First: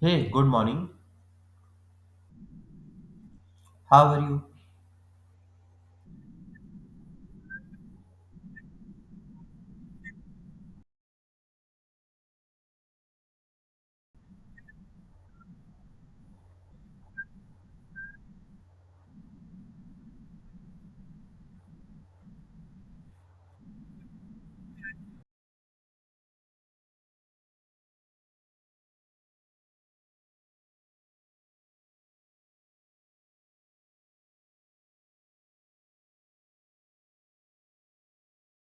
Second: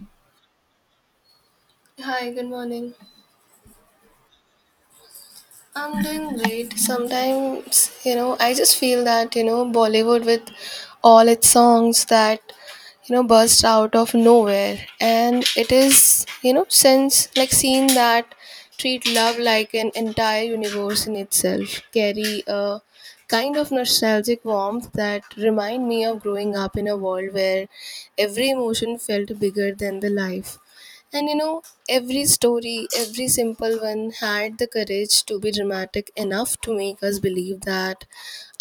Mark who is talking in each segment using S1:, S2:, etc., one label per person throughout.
S1: Hey, good morning.
S2: Hi, good morning.
S1: How are you?
S2: I'm doing great. Sometimes, I just feel that, Bollywood with all its songs that, burst out of nowhere. And it is, since like seen that treat love like an entire universe in itself, carry a kind of nostalgic warmth that remind me of growing up in a world where every emotion felt bigger than the life, and every story, every simple one, had the courage to be dramatic enough to make us believe that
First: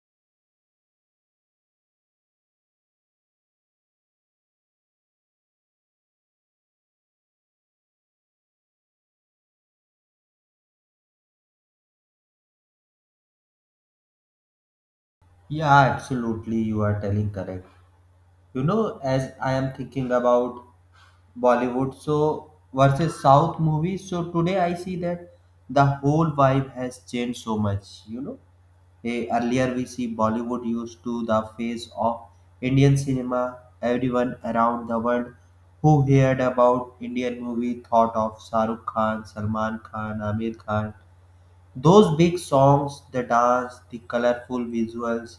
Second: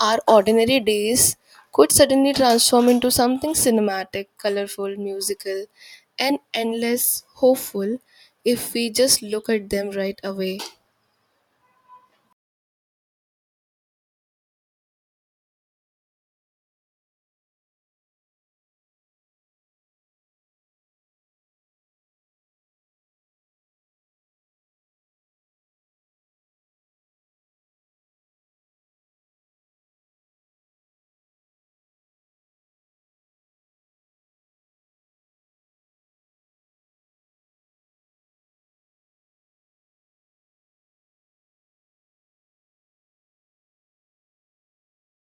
S2: our ordinary days could suddenly transform into something cinematic, colorful, musical, and endless hopeful if we just look at them right away.
S1: Yeah, absolutely. You are telling correct. You know, as I am thinking about Bollywood so versus South movies, so today I see that the whole vibe has changed so much. Earlier we see Bollywood used to the face of Indian cinema. Everyone around the world who heard about Indian movie thought of Shahrukh Khan, Salman Khan, Amir Khan. Those big songs, the dance, the colorful visuals.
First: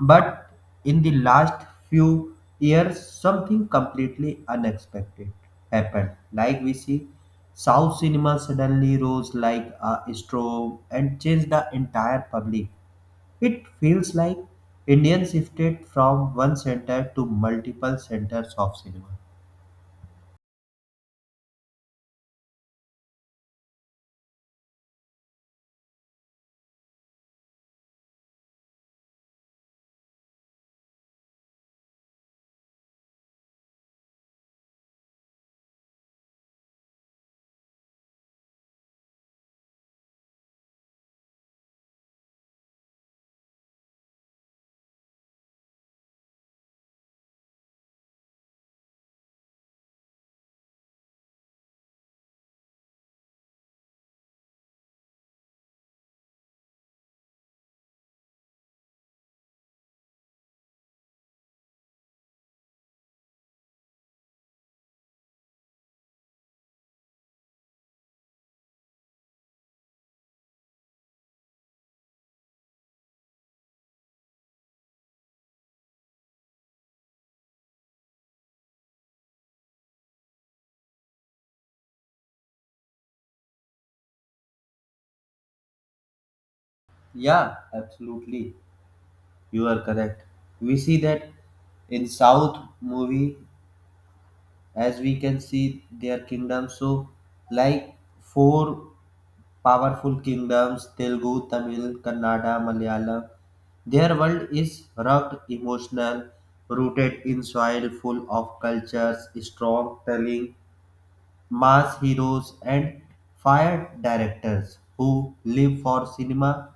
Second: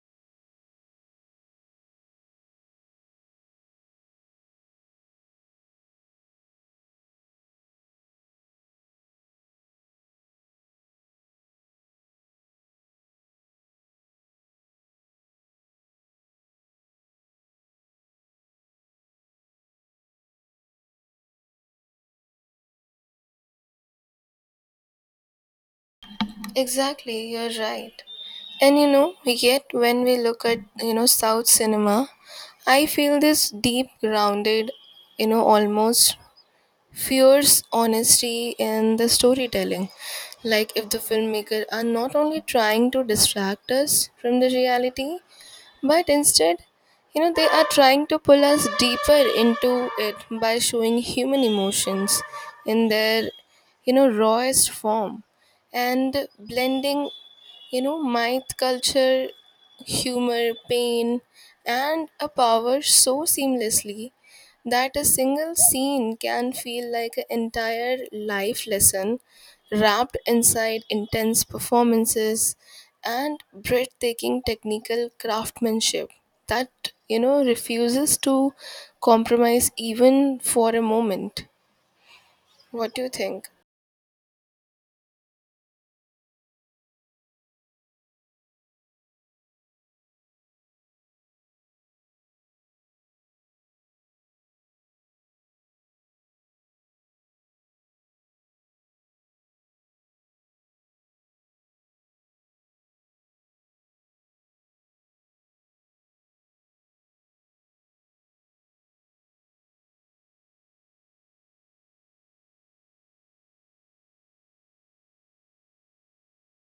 S1: But in the last few years, something completely unexpected happened. Like we see, South cinema suddenly rose like a storm and changed the entire public. It feels like Indians shifted from one center to multiple centers of cinema.
S2: Exactly, you're right. And yet when we look at, South cinema, I feel this deep grounded, almost fears honesty in the storytelling. Like if the filmmaker are not only trying to distract us from the reality, but instead, they are trying to pull us deeper into it by showing human emotions in their, rawest form, and blending, myth culture, humor, pain, and a power so seamlessly that a single scene can feel like an entire life lesson wrapped inside intense performances and breathtaking technical craftsmanship that refuses to compromise even for a moment. What do you think?
S1: Yeah, absolutely. You are correct. We see that in South movie, as we can see their kingdoms so like four powerful kingdoms: telugu, tamil, kannada, malayalam. Their world is rugged, emotional, rooted in soil full of cultures, storytelling, mass heroes, and fire directors who live for cinema.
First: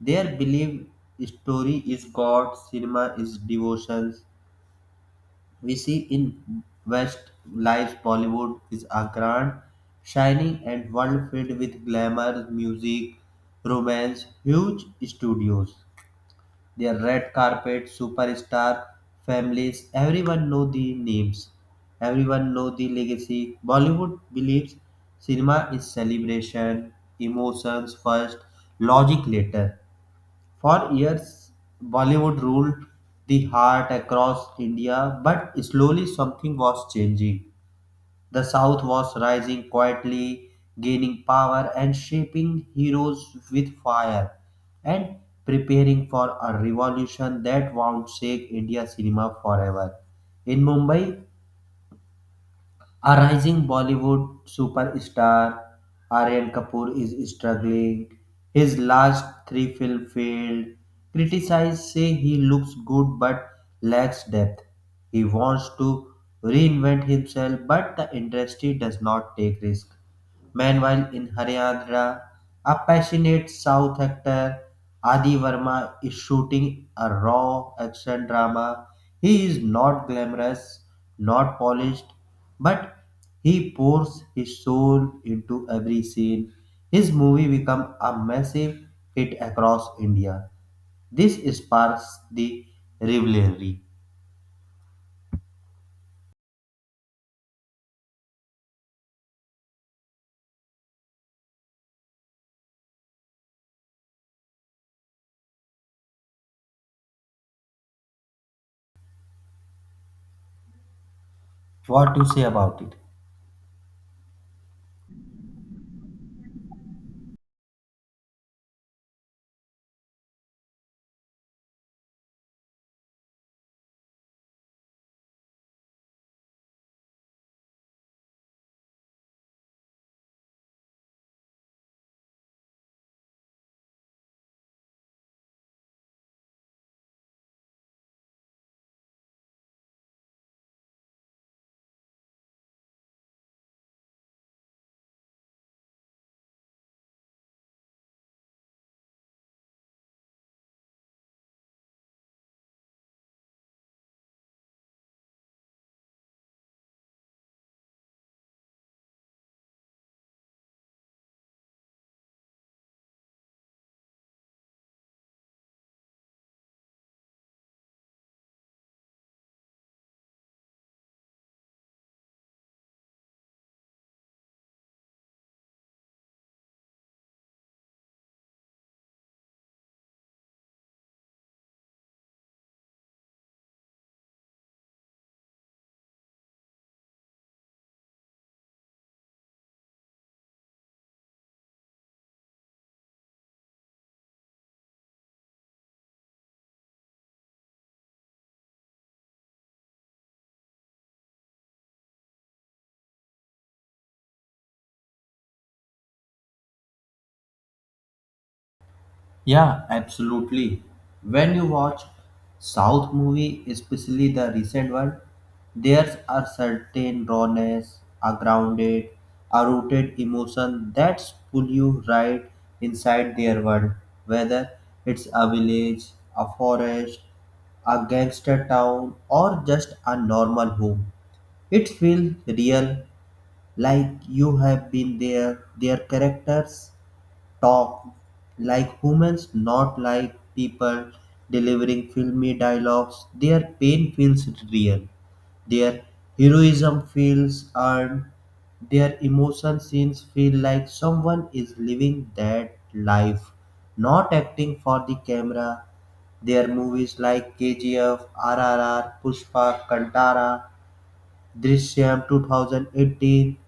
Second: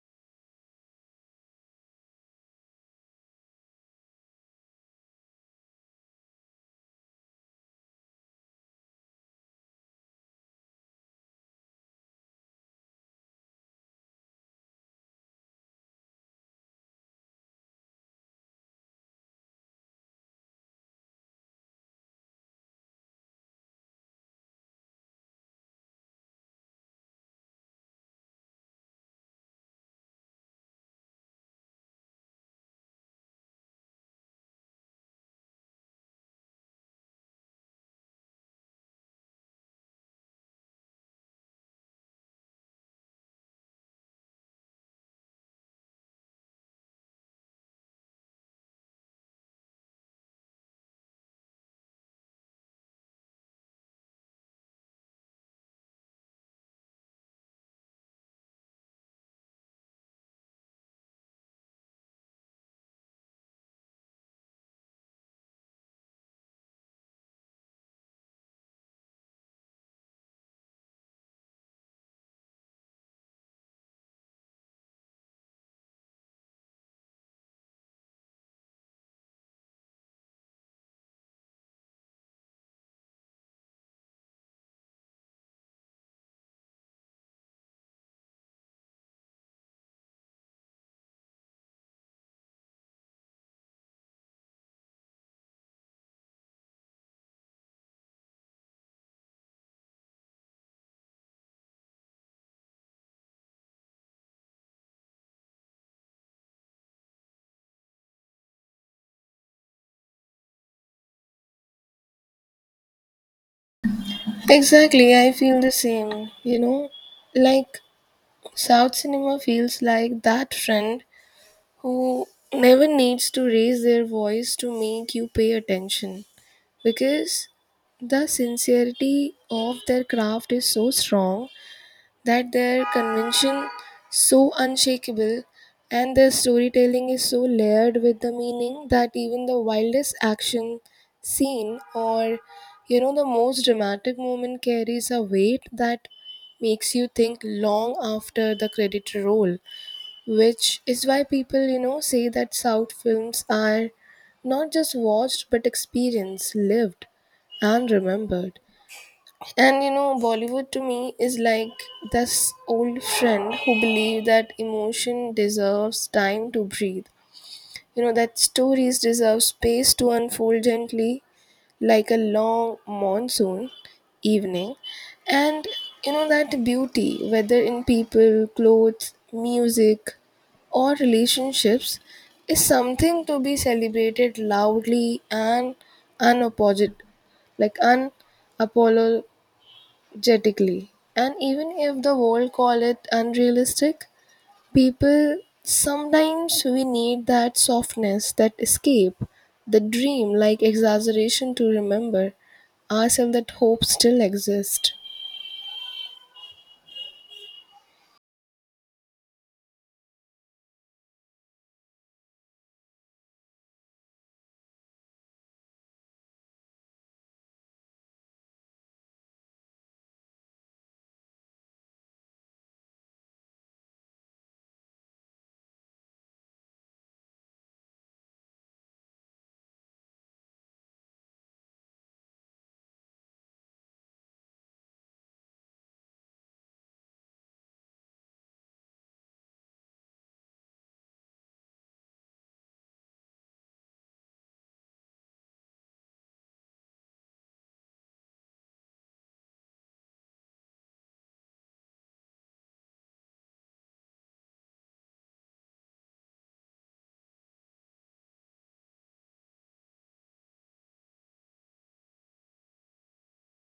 S1: Their belief, story is God, cinema is devotion. We see in West lives Bollywood is a grand, shining and world filled with glamour, music, romance, huge studios, their red carpet, superstar families, everyone know the names, everyone know the legacy. Bollywood believes cinema is celebration, emotions first, logic later. For years, Bollywood ruled the heart across India, but slowly something was changing. The South was rising quietly, gaining power and shaping heroes with fire, and preparing for a revolution that would shake India cinema forever. In Mumbai, a rising Bollywood superstar, Aryan Kapoor is struggling. His last three films failed. Criticized say he looks good but lacks depth. He wants to reinvent himself, but the industry does not take risk. Meanwhile, in Haryana, a passionate South actor, Adi Verma, is shooting a raw action drama. He is not glamorous, not polished, but he pours his soul into every scene. His movie became a massive hit across India. This sparks the rivalry. What do you say about it?
S2: Exactly, I feel the same, like South cinema feels like that friend who never needs to raise their voice to make you pay attention, because the sincerity of their craft is so strong that their convention so unshakable, and their storytelling is so layered with the meaning that even the wildest action scene or the most dramatic moment carries a weight that makes you think long after the credit roll, which is why people say that South films are not just watched but experienced, lived, and remembered. And Bollywood to me is like this old friend who believe that emotion deserves time to breathe. That stories deserve space to unfold gently like a long monsoon evening. And that beauty, whether in people, clothes, music, or relationships, is something to be celebrated loudly and unapologetic, like unapolo Genetically, and even if the world call it unrealistic, people, sometimes we need that softness, that escape, the dream like exaggeration to remember ourselves that hope still exists.
S1: Yeah, absolutely. When you watch South movie, especially the recent one, there's a certain rawness, a grounded, a rooted emotion that's pull you right inside their world. Whether it's a village, a forest, a gangster town, or just a normal home, it feels real, like you have been there. Their characters talk like humans, not like people delivering filmy dialogues. Their pain feels real, their heroism feels earned, their emotion scenes feel like someone is living that life, not acting for the camera. Their movies like KGF, RRR, Pushpa, Kantara, Drishyam 2018,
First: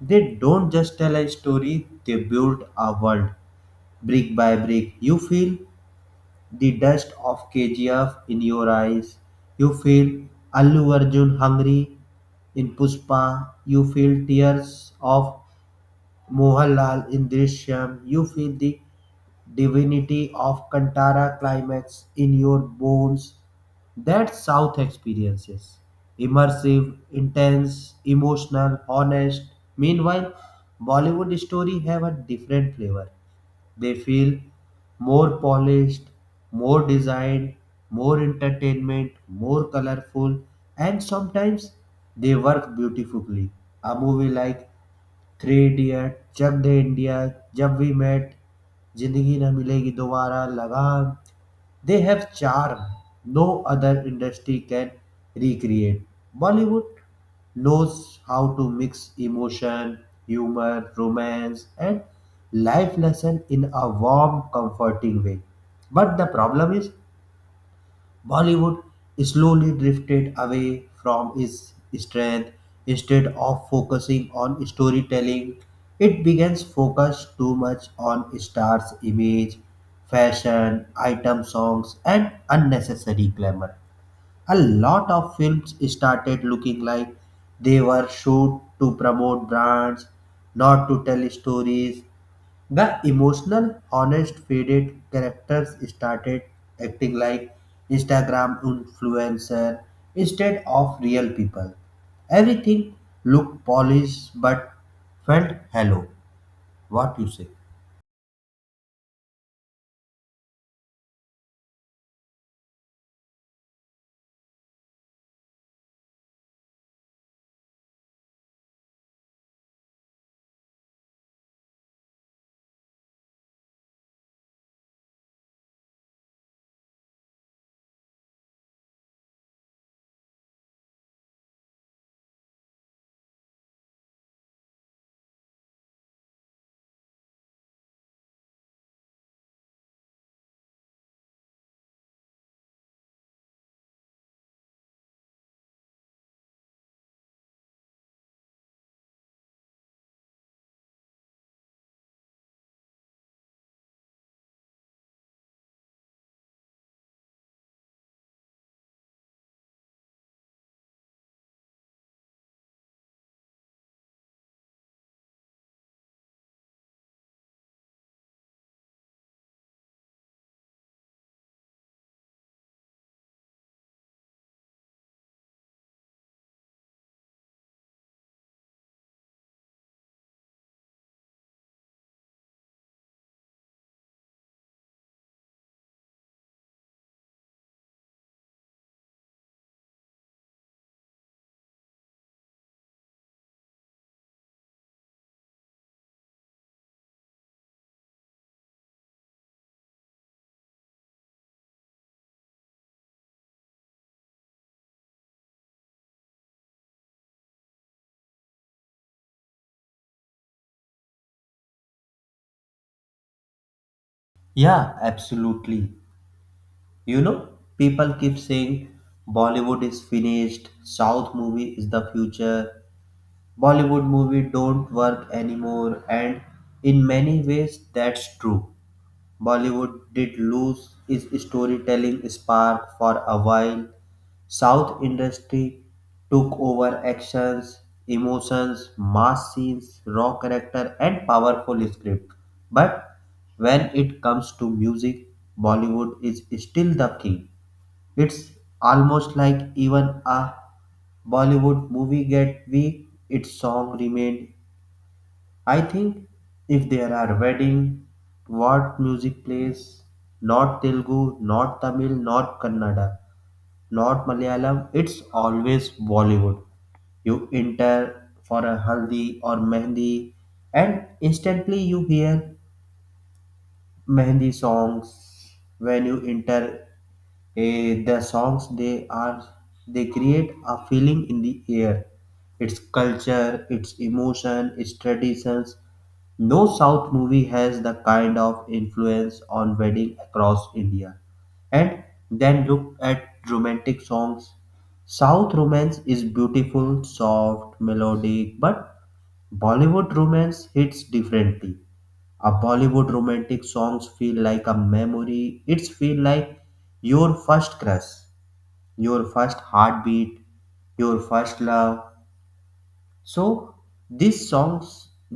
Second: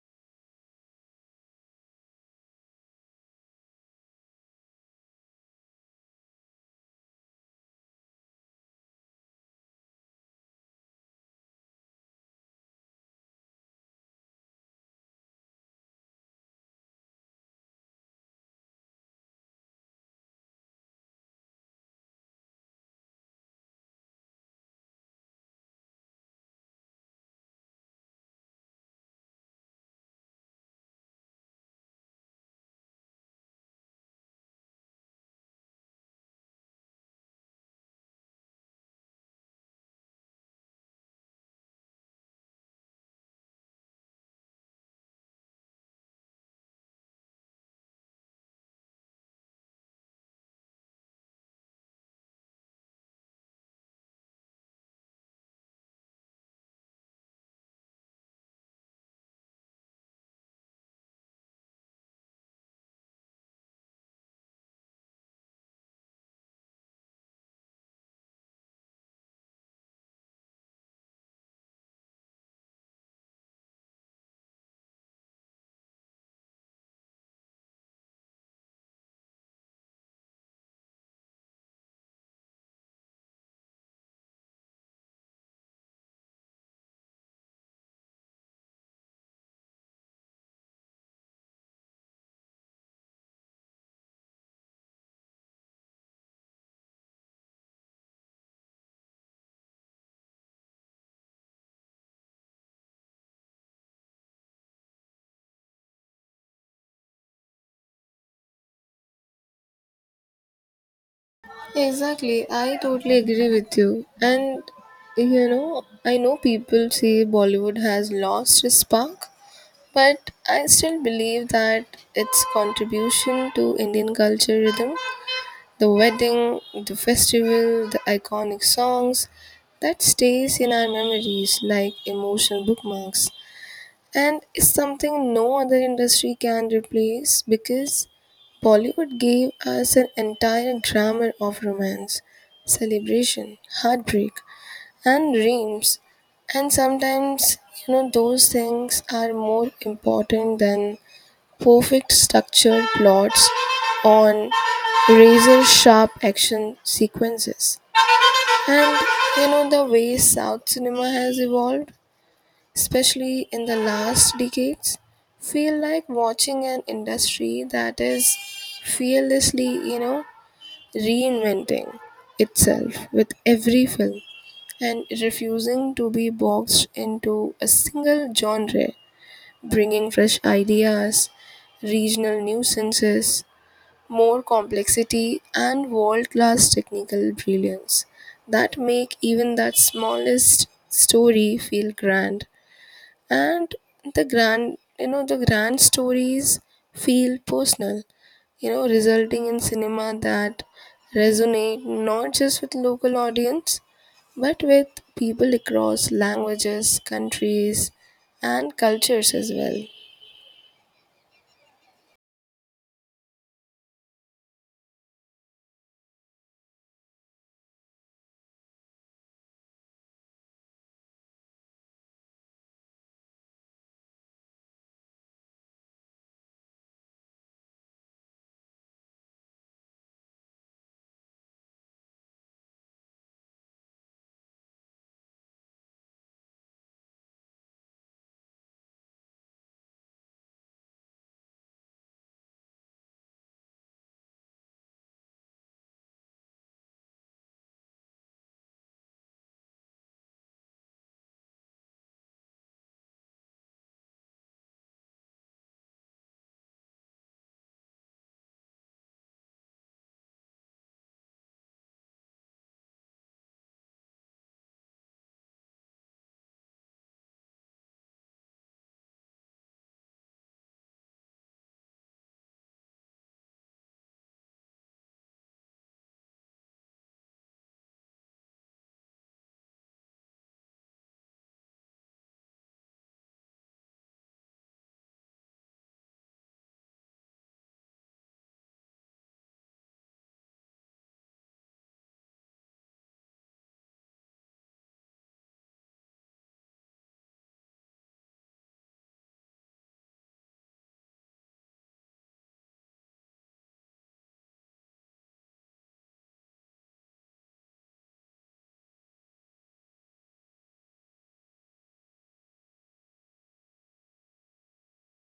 S1: they don't just tell a story, they build a world brick by brick. You feel the dust of KGF in your eyes. You feel Allu Arjun hungry in Puspa. You feel tears of Mohanlal in Drishyam. You feel the divinity of Kantara climax in your bones. That South experiences immersive, intense, emotional, honest. Meanwhile, Bollywood story have a different flavor. They feel more polished, more designed, more entertainment, more colorful, and sometimes they work beautifully. A movie like Three Idiot, Jab De India, Jab We Met, Zindagi Na Milegi Dobara, Lagan, they have charm no other industry can recreate. Bollywood knows how to mix emotion, humor, romance, and life lesson in a warm, comforting way. But the problem is Bollywood slowly drifted away from its strength. Instead of focusing on storytelling, it began to focus too much on stars' image, fashion, item songs, and unnecessary glamour. A lot of films started looking like they were shot to promote brands, not to tell stories. The emotional, honest, faded characters started acting like Instagram influencer instead of real people. Everything looked polished but felt hollow. What you say?
S2: Exactly, I totally agree with you. And I know people say Bollywood has lost its spark, but I still believe that its contribution to Indian culture rhythm, the wedding, the festival, the iconic songs that stays in our memories like emotional bookmarks, and is something no other industry can replace, because Bollywood gave us an entire grammar of romance, celebration, heartbreak, and dreams. And sometimes, those things are more important than perfect structured plots on razor sharp action sequences. And the way South cinema has evolved, especially in the last decades, feel like watching an industry that is fearlessly, you know, reinventing itself with every film and refusing to be boxed into a single genre, bringing fresh ideas, regional nuisances, more complexity, and world class technical brilliance that make even that smallest story feel grand. And the grand stories feel personal, resulting in cinema that resonate not just with local audience but with people across languages, countries, and cultures as well.
S1: Yeah, absolutely. You know, people keep saying Bollywood is finished, South movie is the future, Bollywood movie don't work anymore, and in many ways that's true. Bollywood did lose its storytelling spark for a while. South industry took over actions, emotions, mass scenes, raw character, and powerful script. But when it comes to music, Bollywood is still the king. It's almost like even a Bollywood movie get weak, its song remained. I think if there are wedding, what music plays? Not Telugu, not Tamil, not Kannada, not Malayalam. It's always Bollywood. You enter for a haldi or mehndi, and instantly you hear mehndi songs when you enter. The songs they are, they create a feeling in the air, its culture, its emotion, its traditions. No south movie has the kind of influence on wedding across india. And then look at romantic songs. South romance is beautiful, soft, melodic, but bollywood romance hits differently. A bollywood romantic songs feel like a memory, it's feel like your first crush, your first heartbeat, your first love. So these songs,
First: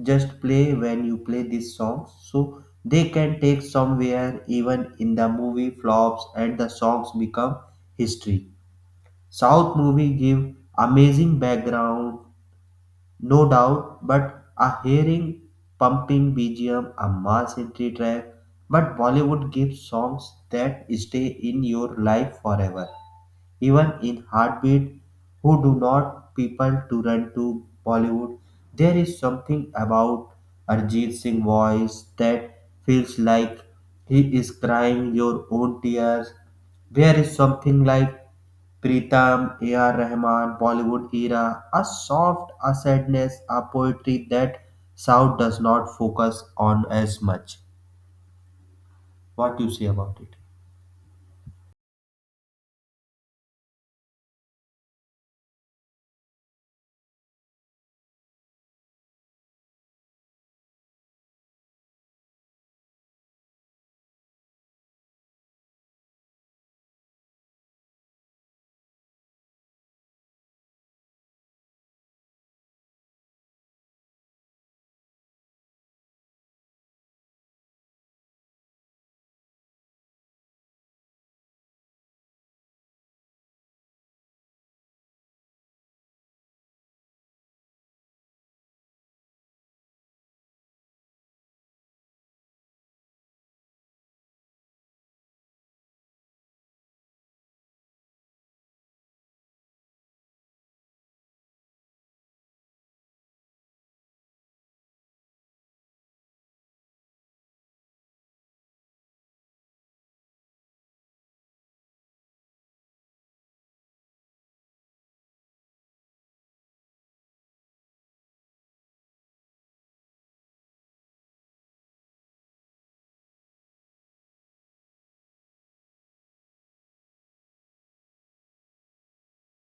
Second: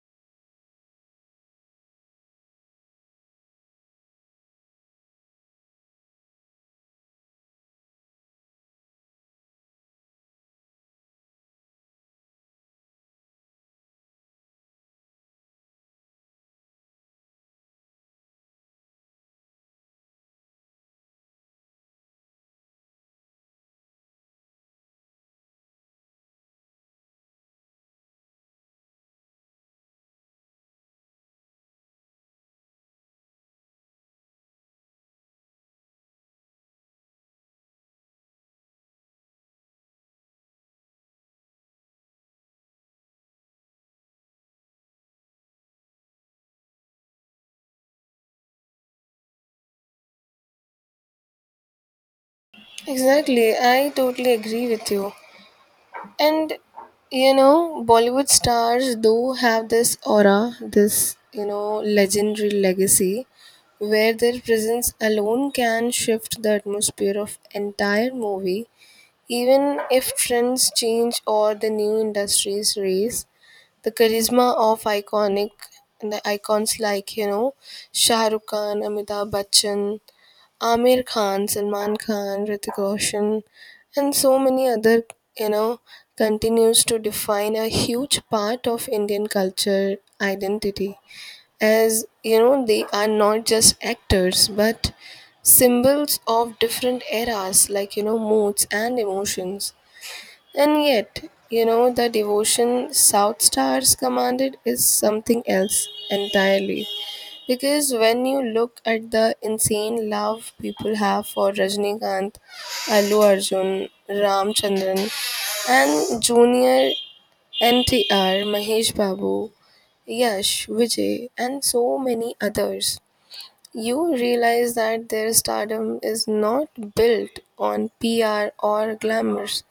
S1: just play when you play these songs so they can take somewhere, even in the movie flops and the songs become history. South movie give amazing background, no doubt, but a hearing pumping BGM, a mass entry track. But Bollywood gives songs that stay in your life forever. Even in Heartbeat, who do not people to run to Bollywood, there is something about Arjit Singh voice that feels like he is crying your own tears. There is something like Pritam, A.R. Rahman, Bollywood era, a soft, a sadness, a poetry that South does not focus on as much. What do you say about it?
S2: Exactly, I totally agree with you. And Bollywood stars do have this aura, this legendary legacy where their presence alone can shift the atmosphere of entire movie, even if trends change or the new industries raise the charisma of iconic the icons like Shah Rukh Khan, Amitabh Bachchan, Amir Khan, Salman Khan, Ritik Roshan, and so many other, you know, continues to define a huge part of Indian culture identity. As you know, they are not just actors but symbols of different eras, like moods and emotions. And yet, the devotion South Stars commanded is something else entirely. Because when you look at the insane love people have for Rajnikanth, Allu Arjun, Ramchandran, and Junior NTR, Mahesh Babu, Yash, Vijay, and so many others, you realize that their stardom is not built on PR or glamours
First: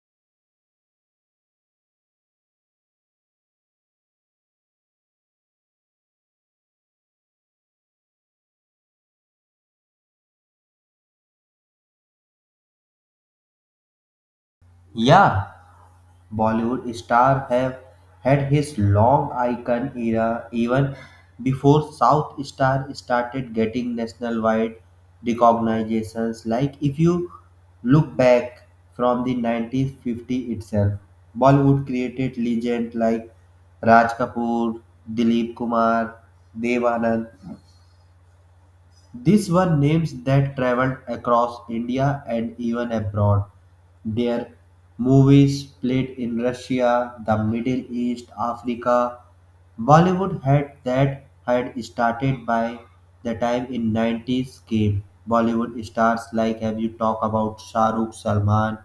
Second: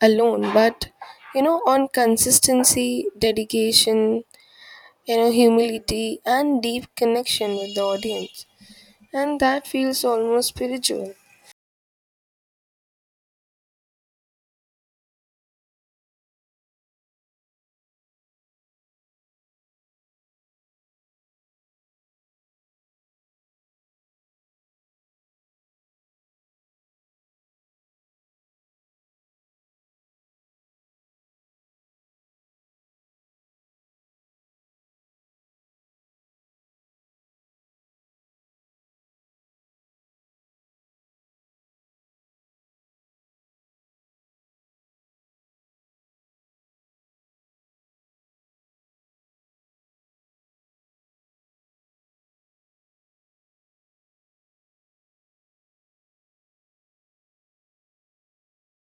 S2: alone, but on consistency, dedication, humility, and deep connection with the audience. And that feels almost spiritual.
S1: Yeah, Bollywood star have had his long icon era even before South Star started getting national wide recognitions. Like if you look back from the 1950 itself, Bollywood created legends like Raj Kapoor, Dilip Kumar, Dev Anand, these were names that traveled across India and even abroad. Their movies played in Russia, the Middle East, Africa. Bollywood had that had started by the time in 90s came. Bollywood stars like have you talk about Shah Rukh, Salman,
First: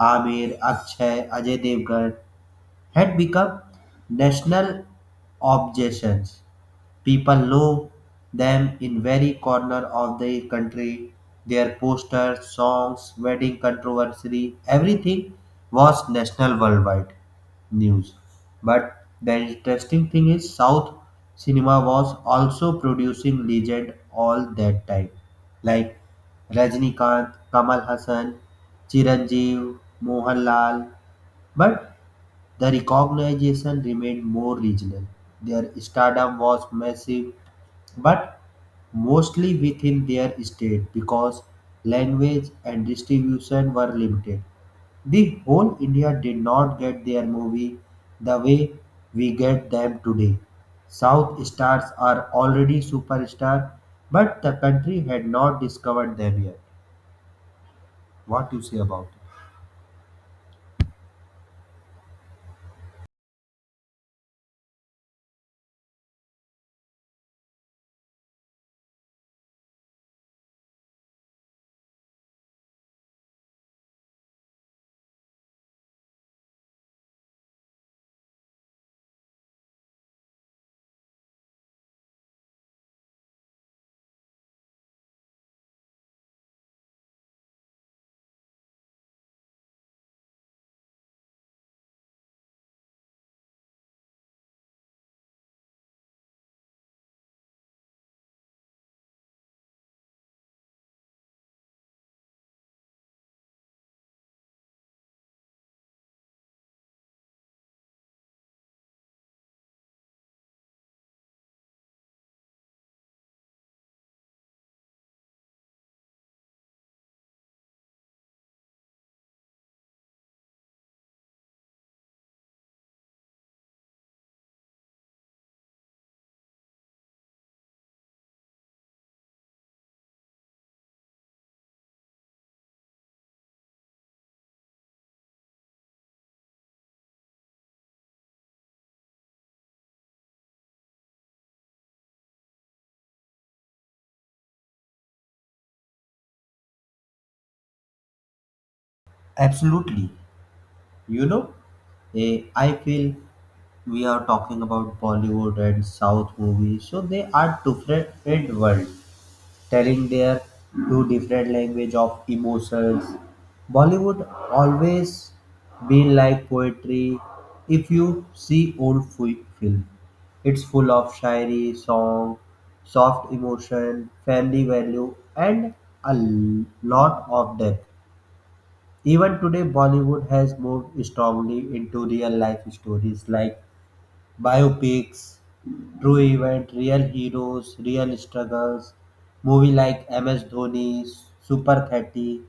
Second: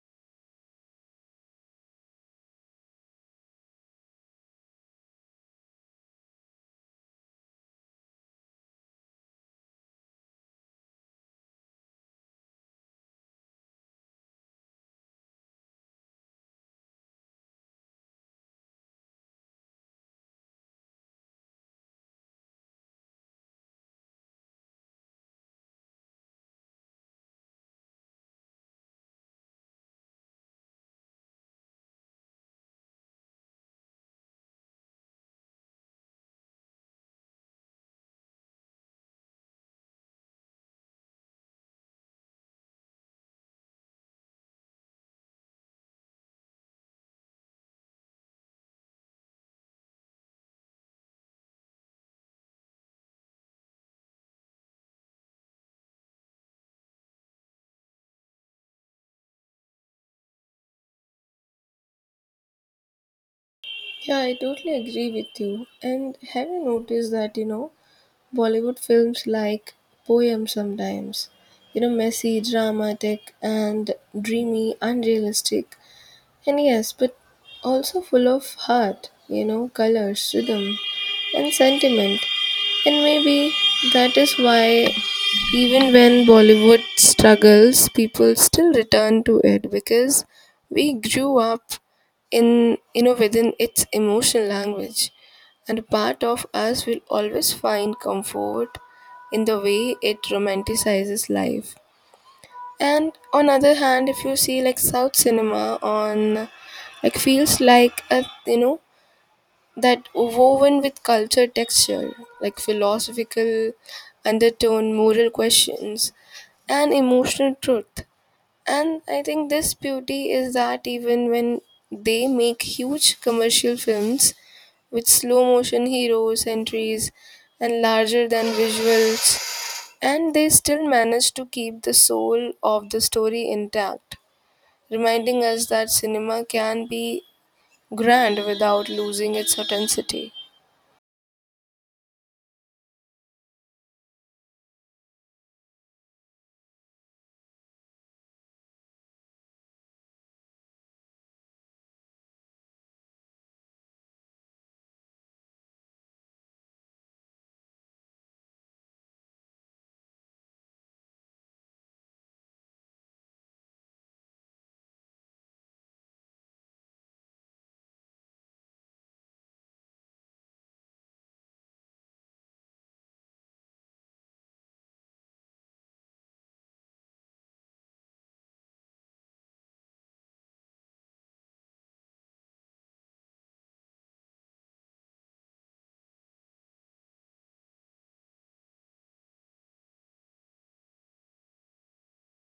S1: Amir, Akshay, Ajay Devgan had become national obsessions. People love them in very corner of the country. Their posters, songs, wedding controversy, everything was national worldwide news. But the interesting thing is South cinema was also producing legend all that time. Like Rajnikant, Kamal Hassan, Chiranjeev, Mohanlal, but the recognition remained more regional. Their stardom was massive but mostly within their state because language and distribution were limited. The whole India did not get their movie the way we get them today. South stars are already superstar, but the country had not discovered them yet. What you say about it?
S2: Yeah, I totally agree with you. And have you noticed that, Bollywood films like poems sometimes, messy, dramatic, and dreamy, unrealistic, and yes, but also full of heart, colors, rhythm, and sentiment. And maybe that is why, even when Bollywood struggles, people still return to it because we grew up in, within its emotional language. And a part of us will always find comfort in the way it romanticizes life. And on other hand, if you see like South cinema on, like, feels like a, that woven with culture texture, like philosophical undertone, moral questions, and emotional truth. And I think this beauty is that even when they make huge commercial films with slow motion heroes, entries, and larger than visuals, and they still manage to keep the soul of the story intact, reminding us that cinema can be grand without losing its authenticity.
S1: Absolutely. You know, I feel we are talking about Bollywood and South movies, so they are different world, telling their two different language of emotions. Bollywood always been like poetry. If you see film, it's full of shayari song, soft emotion, family value, and lot of depth. Even today bollywood has moved strongly into real life stories like biopics, true event, real heroes, real struggles, movie like MS Dhoni, Super 30.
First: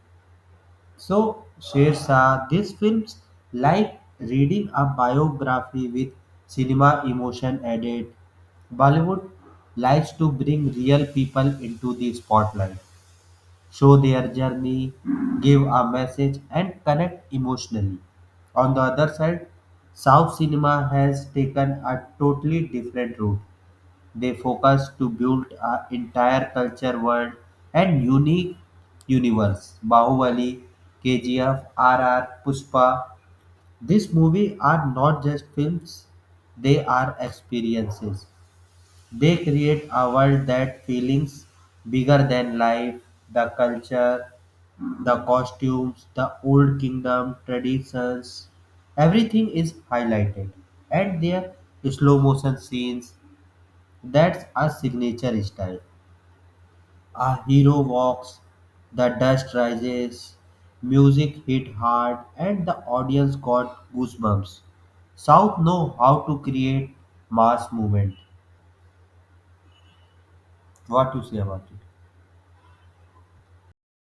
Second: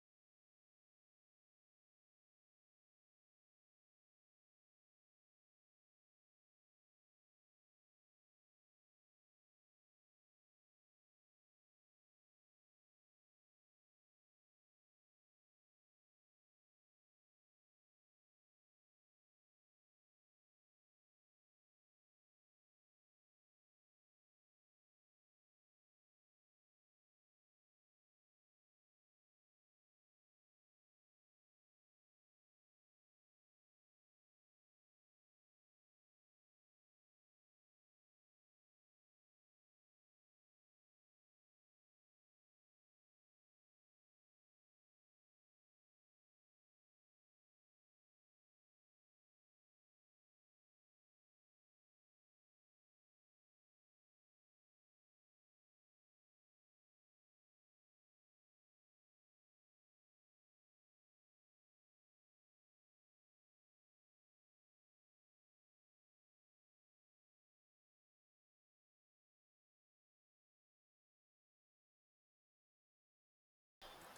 S1: So, Shershah, these films like reading a biography with cinema emotion added. Bollywood likes to bring real people into the spotlight, show their journey, give a message, and connect emotionally. On the other side, South cinema has taken a totally different route. They focus to build an entire culture world and unique universe. Bahubali, KGF, RR, Pushpa. These movies are not just films, they are experiences. They create a world that feelings bigger than life, the culture, the costumes, the old kingdom traditions, everything is highlighted. And their slow motion scenes, that's a signature style. A hero walks, the dust rises, music hit hard, and the audience got goosebumps. South know how to create mass movement. What you say about it?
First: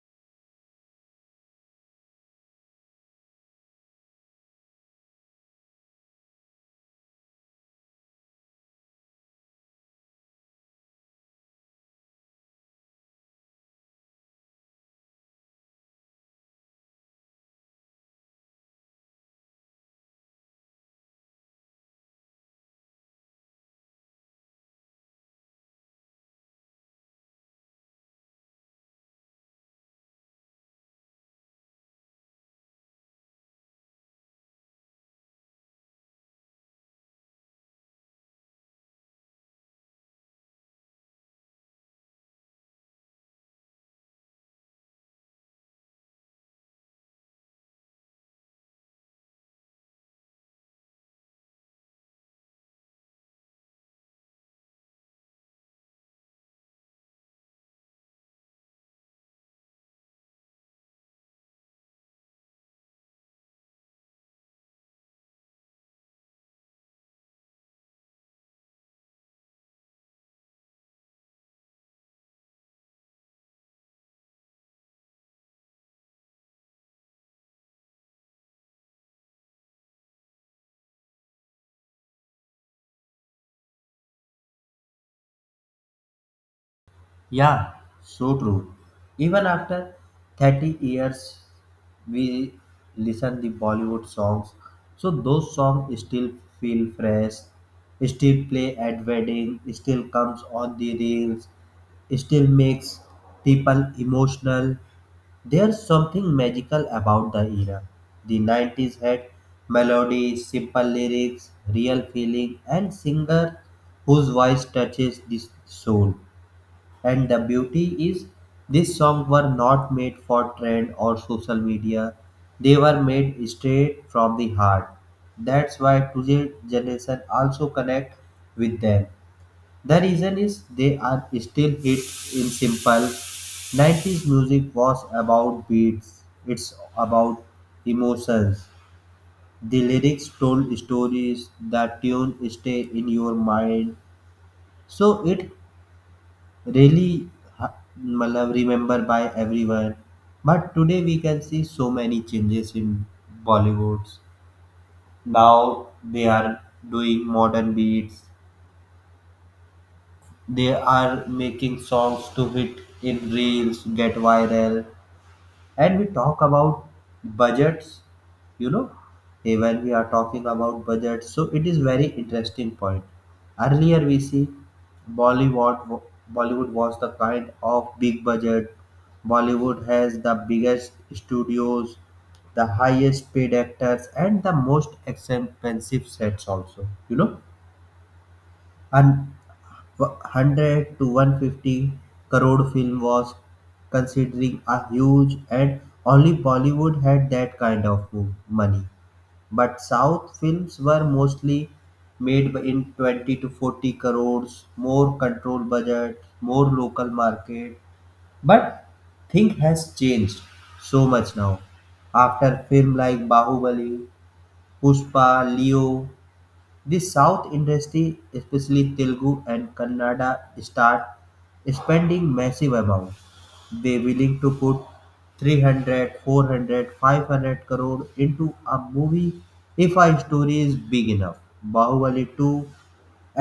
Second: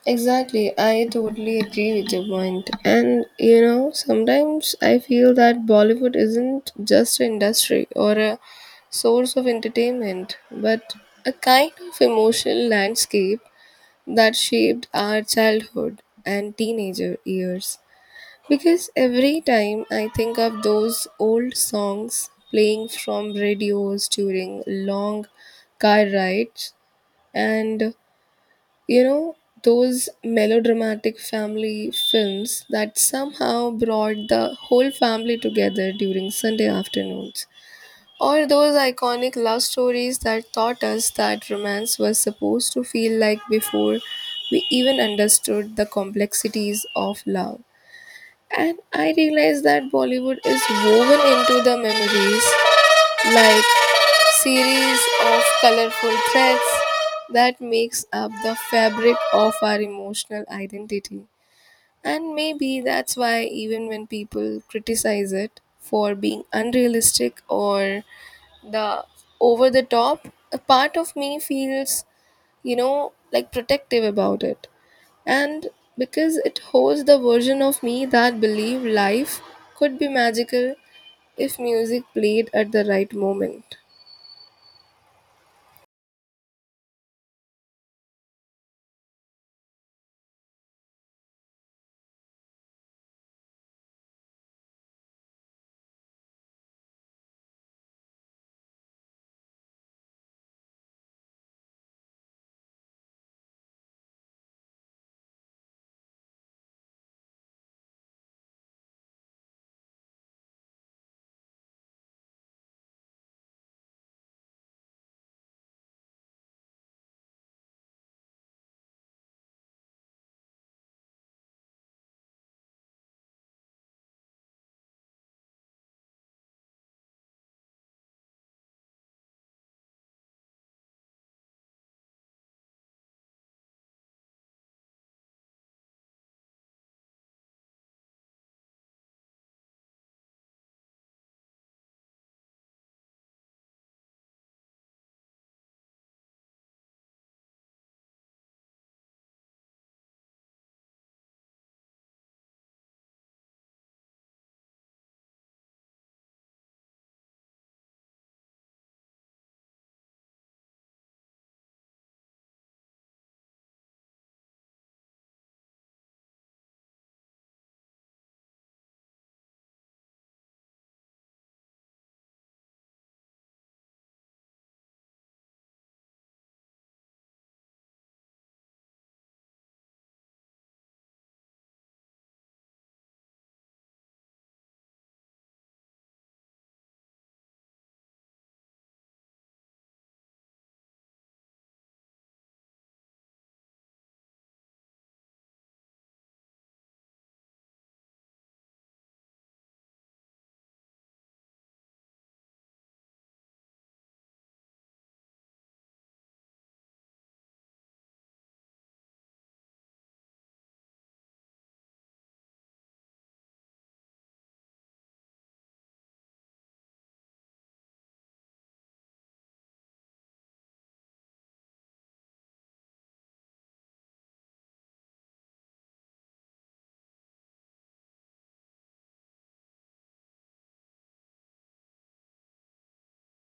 S2: Exactly, I totally agree with your point. And sometimes I feel that Bollywood isn't just an industry or a source of entertainment, but a kind of emotional landscape that shaped our childhood and teenager years. Because every time I think of those old songs playing from radios during long car rides, and you know, those melodramatic family films that somehow brought the whole family together during Sunday afternoons, or those iconic love stories that taught us that romance was supposed to feel like before we even understood the complexities of love. And I realize that Bollywood is woven into the memories like series of colorful threads that makes up the fabric of our emotional identity. And maybe that's why, even when people criticize it for being unrealistic or the over the top, a part of me feels, like protective about it. And because it holds the version of me that believed life could be magical if music played at the right moment.
S1: Yeah, so true. Even after 30 years, we listen the Bollywood songs. So those songs still feel fresh, still play at wedding, still comes on the reels, still makes people emotional. There's something magical about the era. The 90s had melodies, simple lyrics, real feeling, and singer whose voice touches the soul. And the beauty is, these songs were not made for trend or social media. They were made straight from the heart. That's why today's generation also connect with them. The reason is they are still hit in simple. 90s music was about beats. It's about emotions. The lyrics told stories. The tune stay in your mind. So it really ha- matlab remember by everyone, but today we can see so many changes in bollywoods. Now they are doing modern beats, they are making songs to hit in reels, get viral. And we talk about budgets, you know when we are talking about budgets so it is very interesting point. Earlier we see bollywood bollywood was the kind of big budget. Bollywood has the biggest studios, the highest paid actors and the most expensive sets also, you know, an 100 to 150 crore film was considering a huge, and only Bollywood had that kind of money. But South films were mostly in 20 to 40 crores, more control budget, more local market. But thing has changed so much now. After film like Bahubali, Pushpa, Leo, the South industry, especially Telugu and Kannada, start spending massive amounts. They willing to put 300, 400, 500 crore into a movie if a story is big enough. Bahubali 2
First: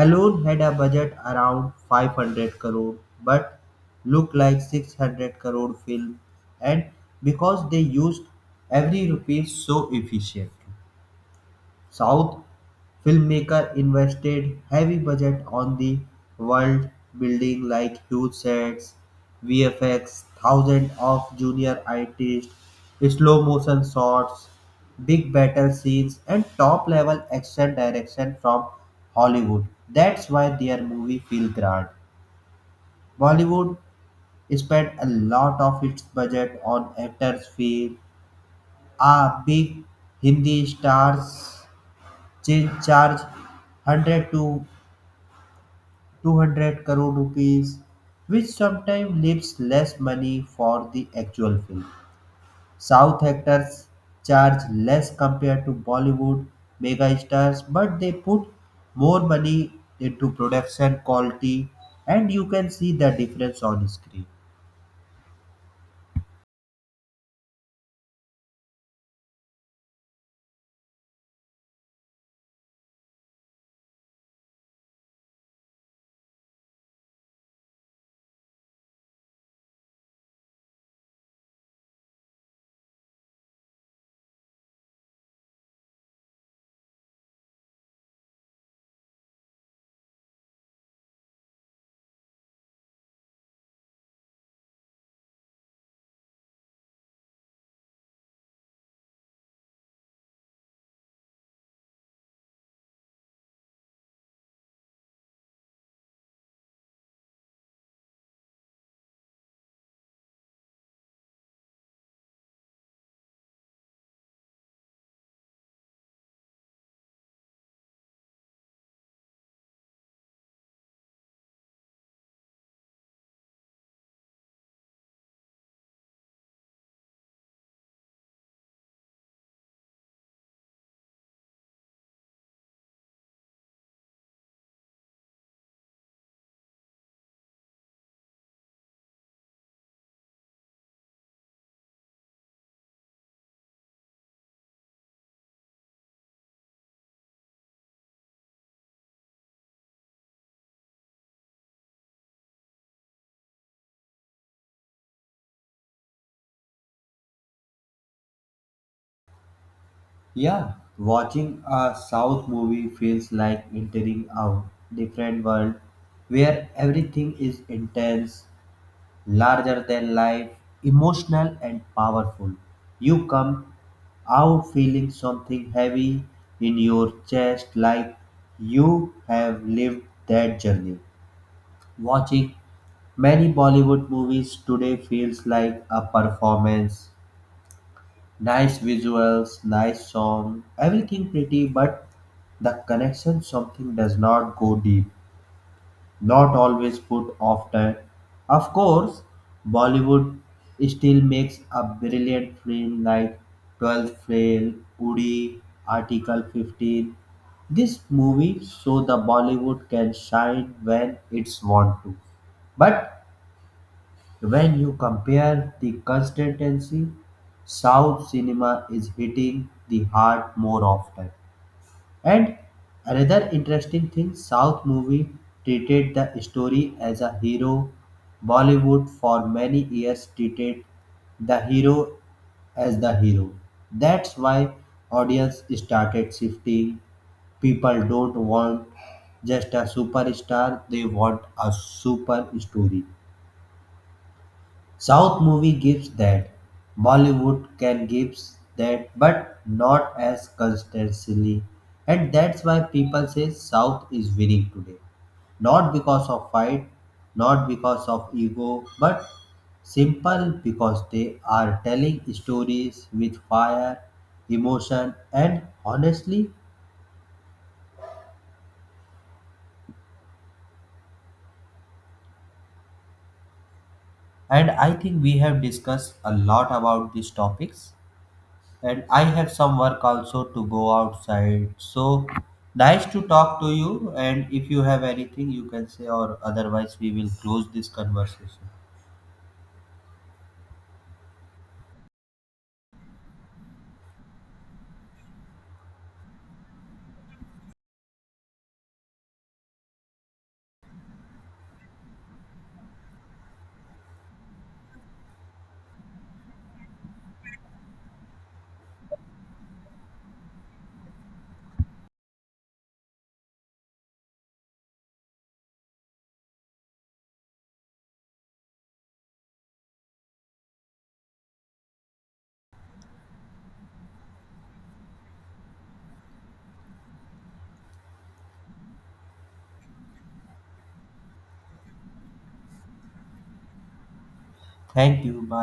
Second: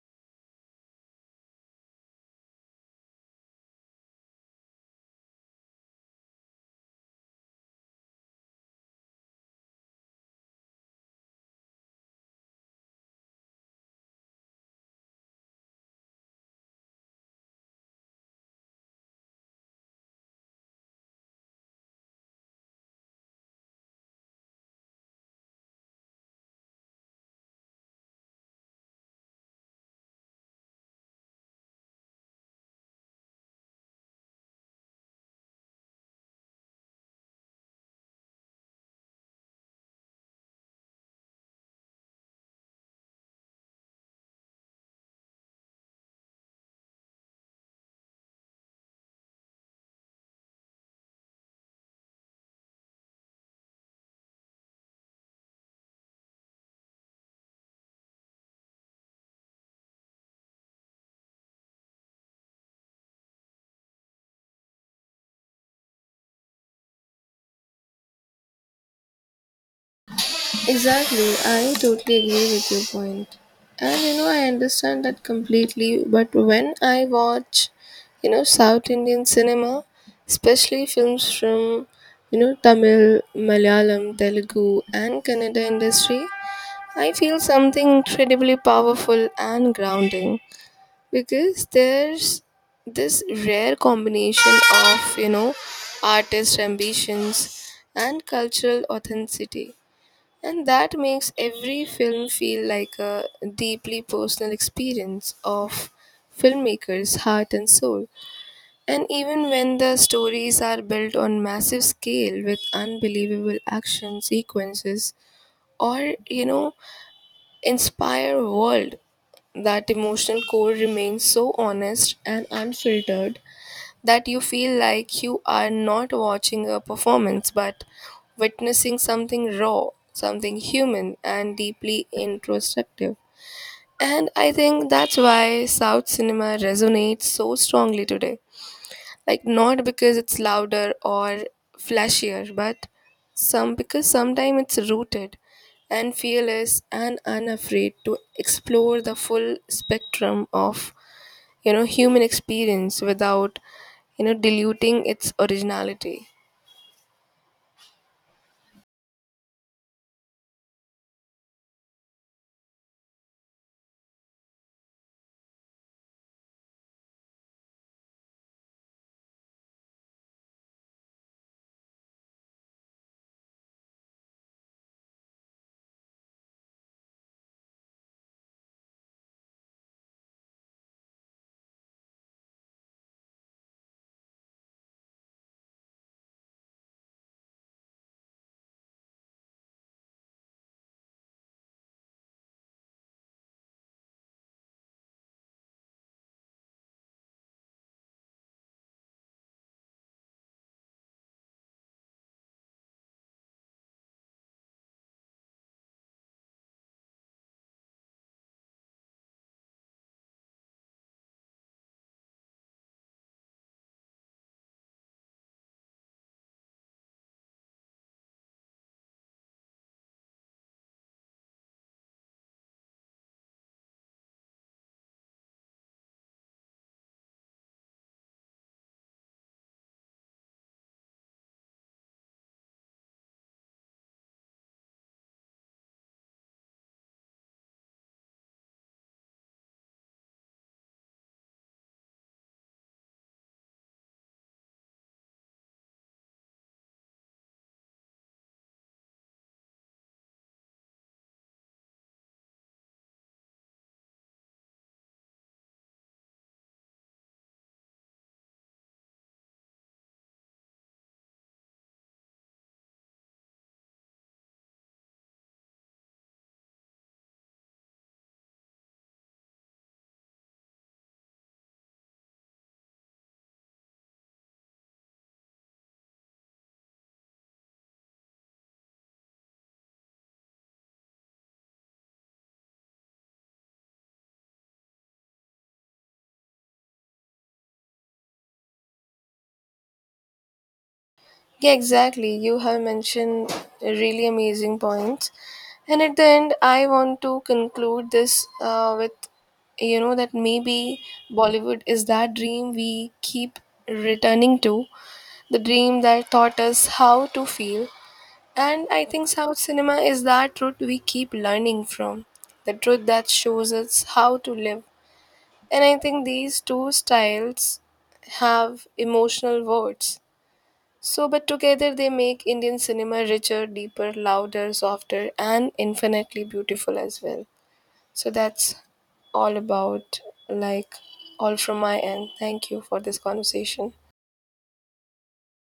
S1: alone had a budget around 500 crore but looked like 600 crore film, and because they used every rupee so efficiently. South filmmaker invested heavy budget on the world building like huge sets, VFX, thousands of junior artists, slow motion shots, big battle scenes and top level action direction from Hollywood. That's why their movie feel grand. Bollywood spent a lot of its budget on actors' fee. A big Hindi stars charge 100 to 200 crore rupees, which sometimes leaves less money for the actual film. South actors charge less compared to Bollywood megastars, but they put more money into production quality, and you can see the difference on screen.
S2: Exactly, I totally agree with your point. And I understand that completely, but when I watch, South Indian cinema, especially films from, Tamil, Malayalam, Telugu, and Kannada industry, I feel something incredibly powerful and grounding, because there's this rare combination of, artist ambitions and cultural authenticity. And that makes every film feel like a deeply personal experience of filmmakers' heart and soul. And even when the stories are built on massive scale with unbelievable action sequences or, inspire world, that emotional core remains so honest and unfiltered that you feel like you are not watching a performance but witnessing something raw, something human and deeply introspective. And I think that's why South cinema resonates so strongly today, like not because it's louder or flashier, but some, because sometimes it's rooted and fearless and unafraid to explore the full spectrum of human experience without diluting its originality.
S1: Yeah, watching a South movie feels like entering a different world where everything is intense, larger than life, emotional and powerful. You come out feeling something heavy in your chest like you have lived that journey. Watching many Bollywood movies today feels like a performance. Nice visuals, nice song, everything pretty, but the connection something does not go deep, not always put off that. Of course, Bollywood still makes a brilliant film like 12th Fail, Udi, Article 15. This movie so the Bollywood can shine when it's want to. But when you compare the consistency, South cinema is hitting the heart more often. And another interesting thing, South movie treated the story as a hero. Bollywood for many years treated the hero as the hero. That's why audience started shifting. People don't want just a superstar, they want a super story. South movie gives that. Bollywood can gives that, but not as consistently. And that's why people say South is winning today. Not because of fight, not because of ego, but simple because they are telling stories with fire, emotion, and honestly. And I think we have discussed a lot about these topics. And I have some work also to go outside. So nice to talk to you. And if you have anything, you can say, or otherwise, we will close this conversation.
S2: Yeah, exactly. You have mentioned really amazing points. And at the end, I want to conclude this with, that maybe Bollywood is that dream we keep returning to, the dream that taught us how to feel. And I think South cinema is that truth we keep learning from, the truth that shows us how to live. And I think these two styles have emotional words so, but together they make Indian cinema richer, deeper, louder, softer, and infinitely beautiful as well. So, that's all about, like, all from my end. Thank you for this conversation.
S1: Thank you. Bye.